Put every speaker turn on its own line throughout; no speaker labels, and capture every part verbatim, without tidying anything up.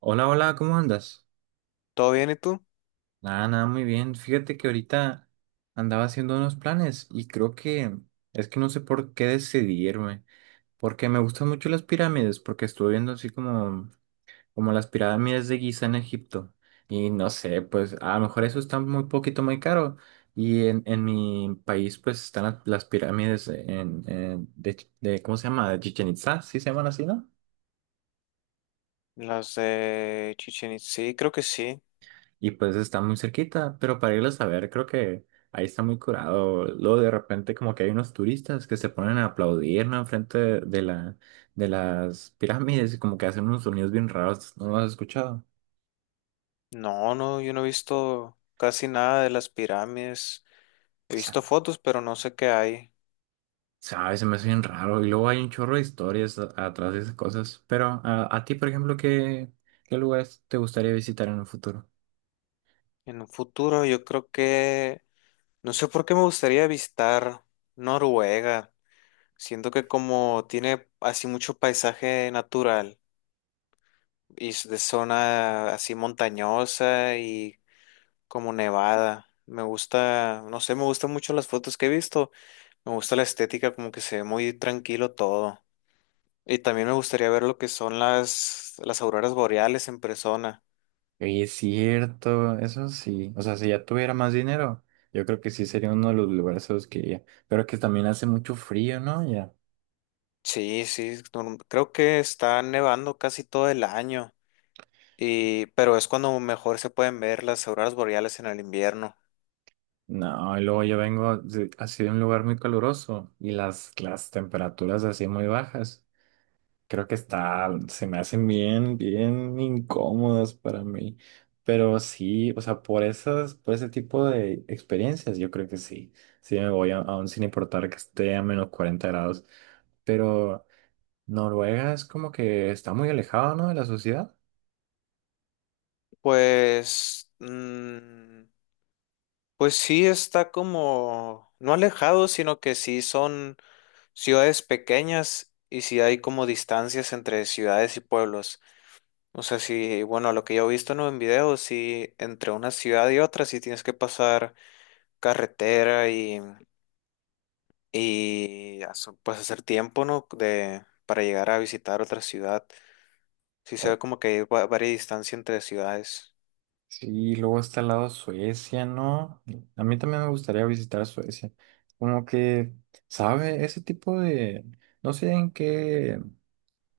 Hola, hola, ¿cómo andas?
¿Todo bien y tú?
Nada, nada, muy bien. Fíjate que ahorita andaba haciendo unos planes y creo que es que no sé por qué decidirme, porque me gustan mucho las pirámides, porque estuve viendo así como, como las pirámides de Giza en Egipto y no sé, pues a lo mejor eso está muy poquito, muy caro y en, en mi país pues están las, las pirámides en, en- de, Ch- de, ¿cómo se llama? De Chichen Itzá, sí se llaman así, ¿no?
Las de Chichen Itza, sí, creo que sí.
Y pues está muy cerquita, pero para irlos a ver, creo que ahí está muy curado. Luego de repente como que hay unos turistas que se ponen a aplaudir, ¿no? Enfrente de de la, de las pirámides y como que hacen unos sonidos bien raros. ¿No lo has escuchado?
No, no, yo no he visto casi nada de las pirámides. He
Sa-
visto fotos, pero no sé qué hay.
¿Sabes? Se me hace bien raro. Y luego hay un chorro de historias a- atrás de esas cosas. Pero a, a ti, por ejemplo, ¿qué, qué lugares te gustaría visitar en un futuro?
En un futuro, yo creo que no sé por qué me gustaría visitar Noruega. Siento que como tiene así mucho paisaje natural y es de zona así montañosa y como nevada. Me gusta, no sé, me gustan mucho las fotos que he visto. Me gusta la estética, como que se ve muy tranquilo todo. Y también me gustaría ver lo que son las, las auroras boreales en persona.
Oye, es cierto, eso sí. O sea, si ya tuviera más dinero, yo creo que sí sería uno de los lugares a los que iría. Pero que también hace mucho frío, ¿no? Ya.
Sí, sí, norm- creo que está nevando casi todo el año. Y, pero es cuando mejor se pueden ver las auroras boreales en el invierno.
No, y luego yo vengo de- así de un lugar muy caluroso y las, las temperaturas así muy bajas. Creo que está, se me hacen bien, bien incómodas para mí. Pero sí, o sea, por esas, por ese tipo de experiencias, yo creo que sí. Sí me voy a, aún sin importar que esté a menos cuarenta grados. Pero. Noruega es como que está muy alejado, ¿no? De la sociedad.
Pues, mm, pues sí está como, no alejado, sino que sí son ciudades pequeñas y sí hay como distancias entre ciudades y pueblos. O sea, sí, bueno, lo que yo he visto, ¿no?, en videos, sí, entre una ciudad y otra, sí tienes que pasar carretera y, y hace- pues hacer tiempo, ¿no? De, para llegar a visitar otra ciudad. Sí se
Uy.
ve como que hay va- varias distancia entre ciudades.
Sí, luego está al lado Suecia, ¿no? A mí también me gustaría visitar Suecia. Como que, ¿sabe? Ese tipo de... No sé en qué...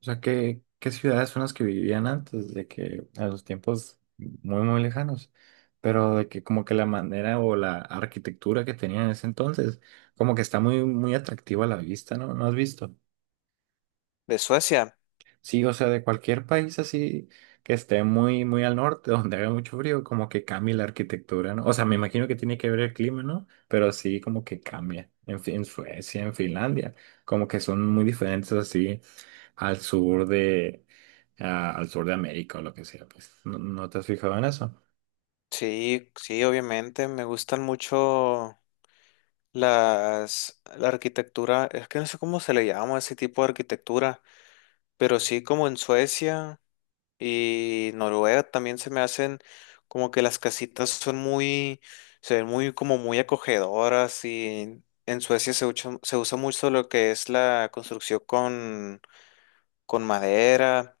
O sea, qué, qué ciudades son las que vivían antes de que... A los tiempos muy, muy lejanos. Pero de que como que la manera o la arquitectura que tenían en ese entonces, como que está muy, muy atractiva a la vista, ¿no? ¿No has visto?
De Suecia,
Sí, o sea, de cualquier país así que esté muy, muy al norte, donde haga mucho frío, como que cambia la arquitectura, ¿no? O sea, me imagino que tiene que ver el clima, ¿no? Pero sí, como que cambia. En, Fi- en Suecia, en Finlandia, como que son muy diferentes así al sur de, a- al sur de América o lo que sea, pues. ¿No, no te has fijado en eso?
sí, sí, obviamente, me gustan mucho las, la arquitectura, es que no sé cómo se le llama a ese tipo de arquitectura, pero sí como en Suecia. Y Noruega también se me hacen como que las casitas son muy, se ven muy como muy acogedoras. Y en Suecia se usa, se usa mucho lo que es la construcción con, con madera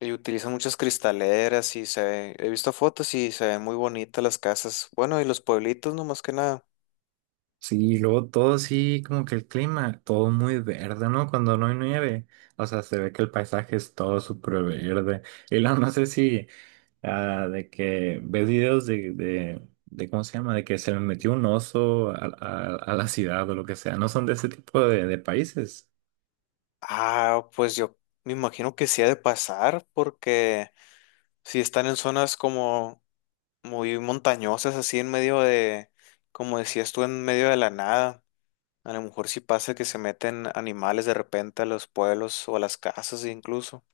y utilizan muchas cristaleras y se ve- he visto fotos y se ven muy bonitas las casas. Bueno, y los pueblitos no más que nada.
Sí, y luego todo sí, como que el clima, todo muy verde, ¿no? Cuando no hay nieve, o sea, se ve que el paisaje es todo súper verde. Y luego no sé si... Ah, de que ves videos de, de, de, ¿cómo se llama? De que se le metió un oso a, a- a la ciudad o lo que sea. No son de ese tipo de, de países.
Ah, pues yo me imagino que sí ha de pasar porque si están en zonas como muy montañosas, así en medio de, como decías tú, en medio de la nada. A lo mejor sí pasa que se meten animales de repente a los pueblos o a las casas incluso.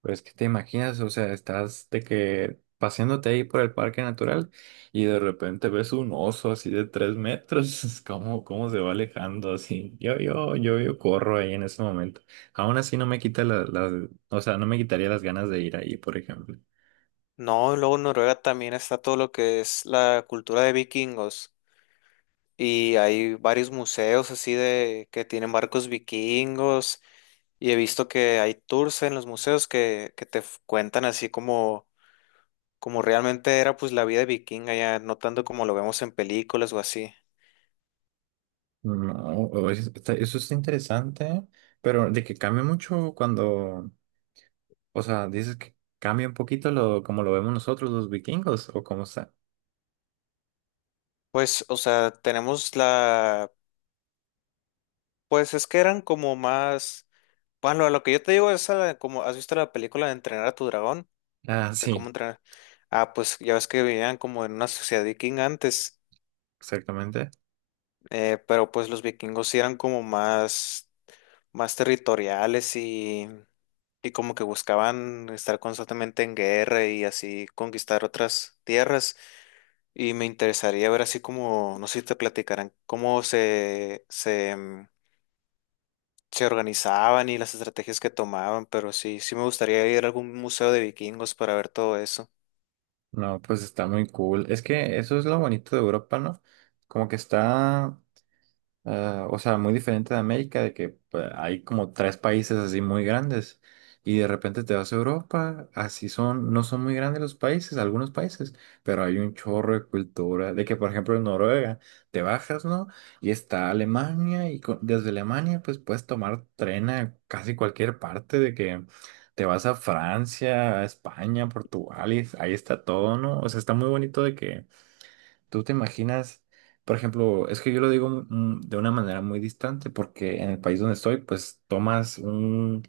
Pero es que te imaginas, o sea, estás de que paseándote ahí por el parque natural y de repente ves un oso así de tres metros. ¿Cómo, cómo se va alejando así? Yo, yo, yo, yo corro ahí en ese momento. Aún así no me quita la- las, o sea, no me quitaría las ganas de ir ahí, por ejemplo.
No, luego en Noruega también está todo lo que es la cultura de vikingos y hay varios museos así de que tienen barcos vikingos, y he visto que hay tours en los museos que, que te f- cuentan así como, como realmente era pues la vida vikinga, ya no tanto como lo vemos en películas o así.
No, o- es- está- eso está interesante, pero de que cambia mucho cuando, o sea, dices que cambia un poquito lo como lo vemos nosotros los vikingos o cómo está.
Pues, o sea, tenemos la, pues es que eran como más, bueno, a lo que yo te digo es a la- como, ¿has visto la película de Entrenar a tu dragón?
Ah,
De
sí,
cómo entrenar. Ah, pues ya ves que vivían como en una sociedad vikinga antes,
exactamente.
eh, pero pues los vikingos sí eran como más, más, territoriales y, y como que buscaban estar constantemente en guerra y así conquistar otras tierras. Y me interesaría ver así como, no sé si te platicarán, cómo se, se se organizaban y las estrategias que tomaban, pero sí, sí me gustaría ir a algún museo de vikingos para ver todo eso.
No, pues está muy cool. Es que eso es lo bonito de Europa, ¿no? Como que está. Ah, o sea, muy diferente de América, de que pues, hay como tres países así muy grandes y de repente te vas a Europa, así son, no son muy grandes los países, algunos países, pero hay un chorro de cultura, de que por ejemplo en Noruega te bajas, ¿no? Y está Alemania y co- desde Alemania pues puedes tomar tren a casi cualquier parte, de que te vas a Francia, a España, Portugal y ahí está todo, ¿no? O sea, está muy bonito de que ¿tú te imaginas, por ejemplo, es que yo lo digo mm, de una manera muy distante, porque en el país donde estoy, pues tomas un,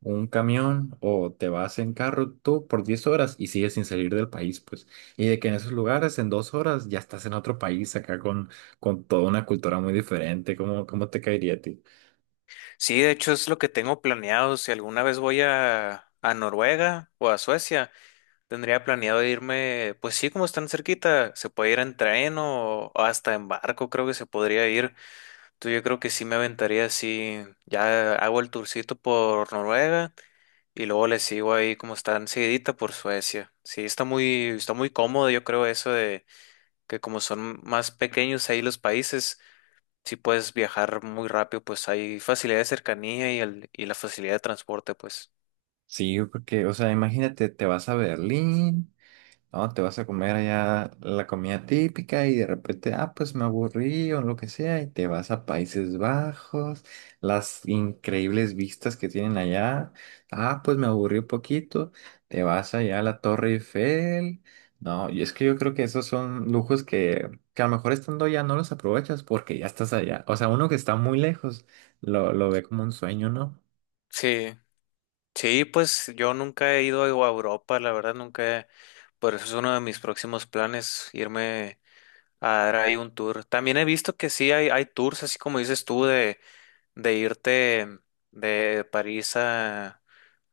un camión o te vas en carro tú por diez horas y sigues sin salir del país, pues. Y de que en esos lugares, en dos horas, ya estás en otro país acá con, con toda una cultura muy diferente. ¿Cómo, cómo te caería a ti?
Sí, de hecho es lo que tengo planeado. Si alguna vez voy a, a Noruega o a Suecia, tendría planeado irme, pues sí, como están cerquita, se puede ir en tren o, o hasta en barco, creo que se podría ir. Entonces yo creo que sí me aventaría así, ya hago el tourcito por Noruega. Y luego le sigo ahí como están seguidita por Suecia. Sí, está muy, está muy cómodo, yo creo, eso que como son más pequeños ahí los países, si puedes viajar muy rápido, pues hay facilidad de cercanía y, el, y la facilidad de transporte, pues.
Sí, porque, o sea, imagínate, te vas a Berlín. No, te vas a comer allá la comida típica y de repente, ah, pues me aburrí o lo que sea, y te vas a Países Bajos, las increíbles vistas que tienen allá, ah, pues me aburrí un poquito, te vas allá a la Torre Eiffel. No, y es que yo creo que esos son lujos que, que a lo mejor estando allá no los aprovechas porque ya estás allá. O sea, uno que está muy lejos lo, lo ve como un sueño, ¿no?
Sí, sí, pues yo nunca he ido a Europa, la verdad, nunca he- por eso es uno de mis próximos planes, irme a dar ahí un tour. También he visto que sí hay, hay tours, así como dices tú, de de irte de París a,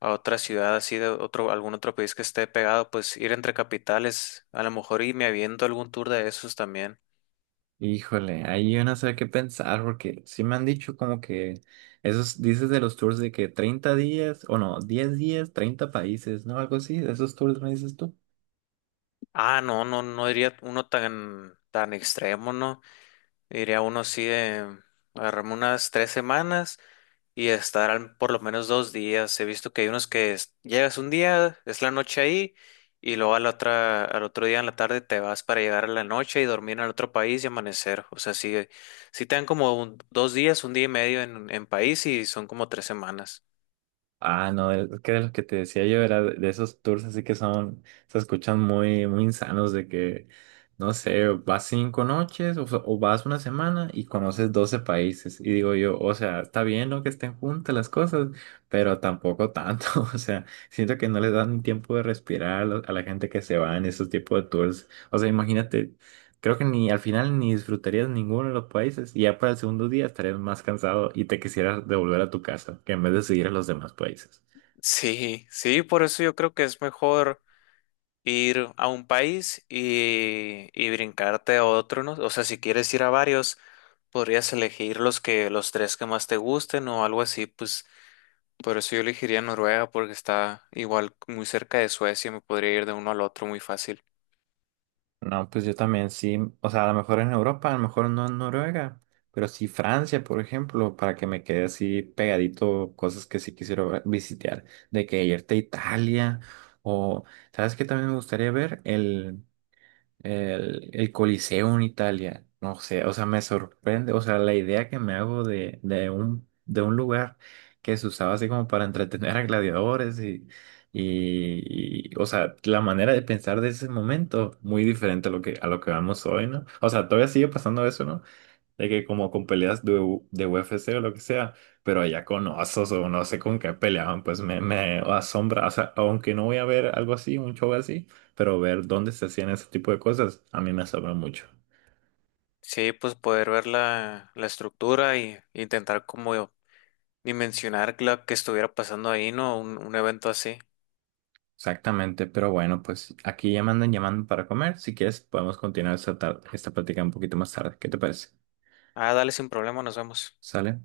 a otra ciudad así de otro, algún otro país que esté pegado, pues ir entre capitales, a lo mejor, y me aviento algún tour de esos también.
Híjole, ahí yo no sé qué pensar, porque sí me han dicho como que esos, dices de los tours de que treinta días, o no, diez días, treinta países, ¿no? Algo así, de esos tours me dices tú.
Ah, no, no, no iría uno tan, tan extremo, ¿no? Iría uno así de agarrarme unas tres semanas y estarán por lo menos dos días. He visto que hay unos que es- llegas un día, es la noche ahí, y luego a la otra, al otro día en la tarde te vas para llegar a la noche y dormir en el otro país y amanecer. O sea, sí, sí te dan como un- dos días, un día y medio en, en país y son como tres semanas.
Ah, no, el- es que de los que te decía yo era de de esos tours así que son, se escuchan muy, muy insanos de que, no sé, vas cinco noches o, o vas una semana y conoces doce países. Y digo yo, o sea, está bien, ¿no? Que estén juntas las cosas, pero tampoco tanto. O sea, siento que no les dan tiempo de respirar a, la a la gente que se va en esos tipos de tours. O sea, imagínate. Creo que ni al final ni disfrutarías ninguno de los países y ya para el segundo día estarías más cansado y te quisieras devolver a tu casa que en vez de seguir a los demás países.
Sí, sí, por eso yo creo que es mejor ir a un país y, y brincarte a otro, ¿no? O sea, si quieres ir a varios, podrías elegir los que, los tres que más te gusten o algo así, pues. Por eso yo elegiría Noruega porque está igual muy cerca de Suecia, me podría ir de uno al otro muy fácil.
No, pues yo también sí, o sea, a lo mejor en Europa, a lo mejor no en Noruega, pero sí Francia, por ejemplo, para que me quede así pegadito cosas que sí quisiera ver- visitar, de que irte a Italia o, ¿sabes qué también me gustaría ver? el, el Coliseo en Italia, no sé, o sea, me sorprende, o sea, la idea que me hago de, de un, de un lugar que se usaba así como para entretener a gladiadores y, y, y, o sea, la manera de pensar de ese momento, muy diferente a lo que, a lo que vamos hoy, ¿no? O sea, todavía sigue pasando eso, ¿no? De que como con peleas de, U- de U F C o lo que sea, pero allá con osos o no sé con qué peleaban, pues me, me asombra, o sea, aunque no voy a ver algo así, un show así, pero ver dónde se hacían ese tipo de cosas, a mí me asombra mucho.
Sí, pues poder ver la, la estructura y intentar como dimensionar la que estuviera pasando ahí, ¿no? Un, un evento así.
Exactamente, pero bueno, pues aquí ya me andan llamando para comer, si quieres podemos continuar esta, tar- esta plática un poquito más tarde, ¿qué te parece?
Ah, dale sin problema, nos vemos.
¿Sale?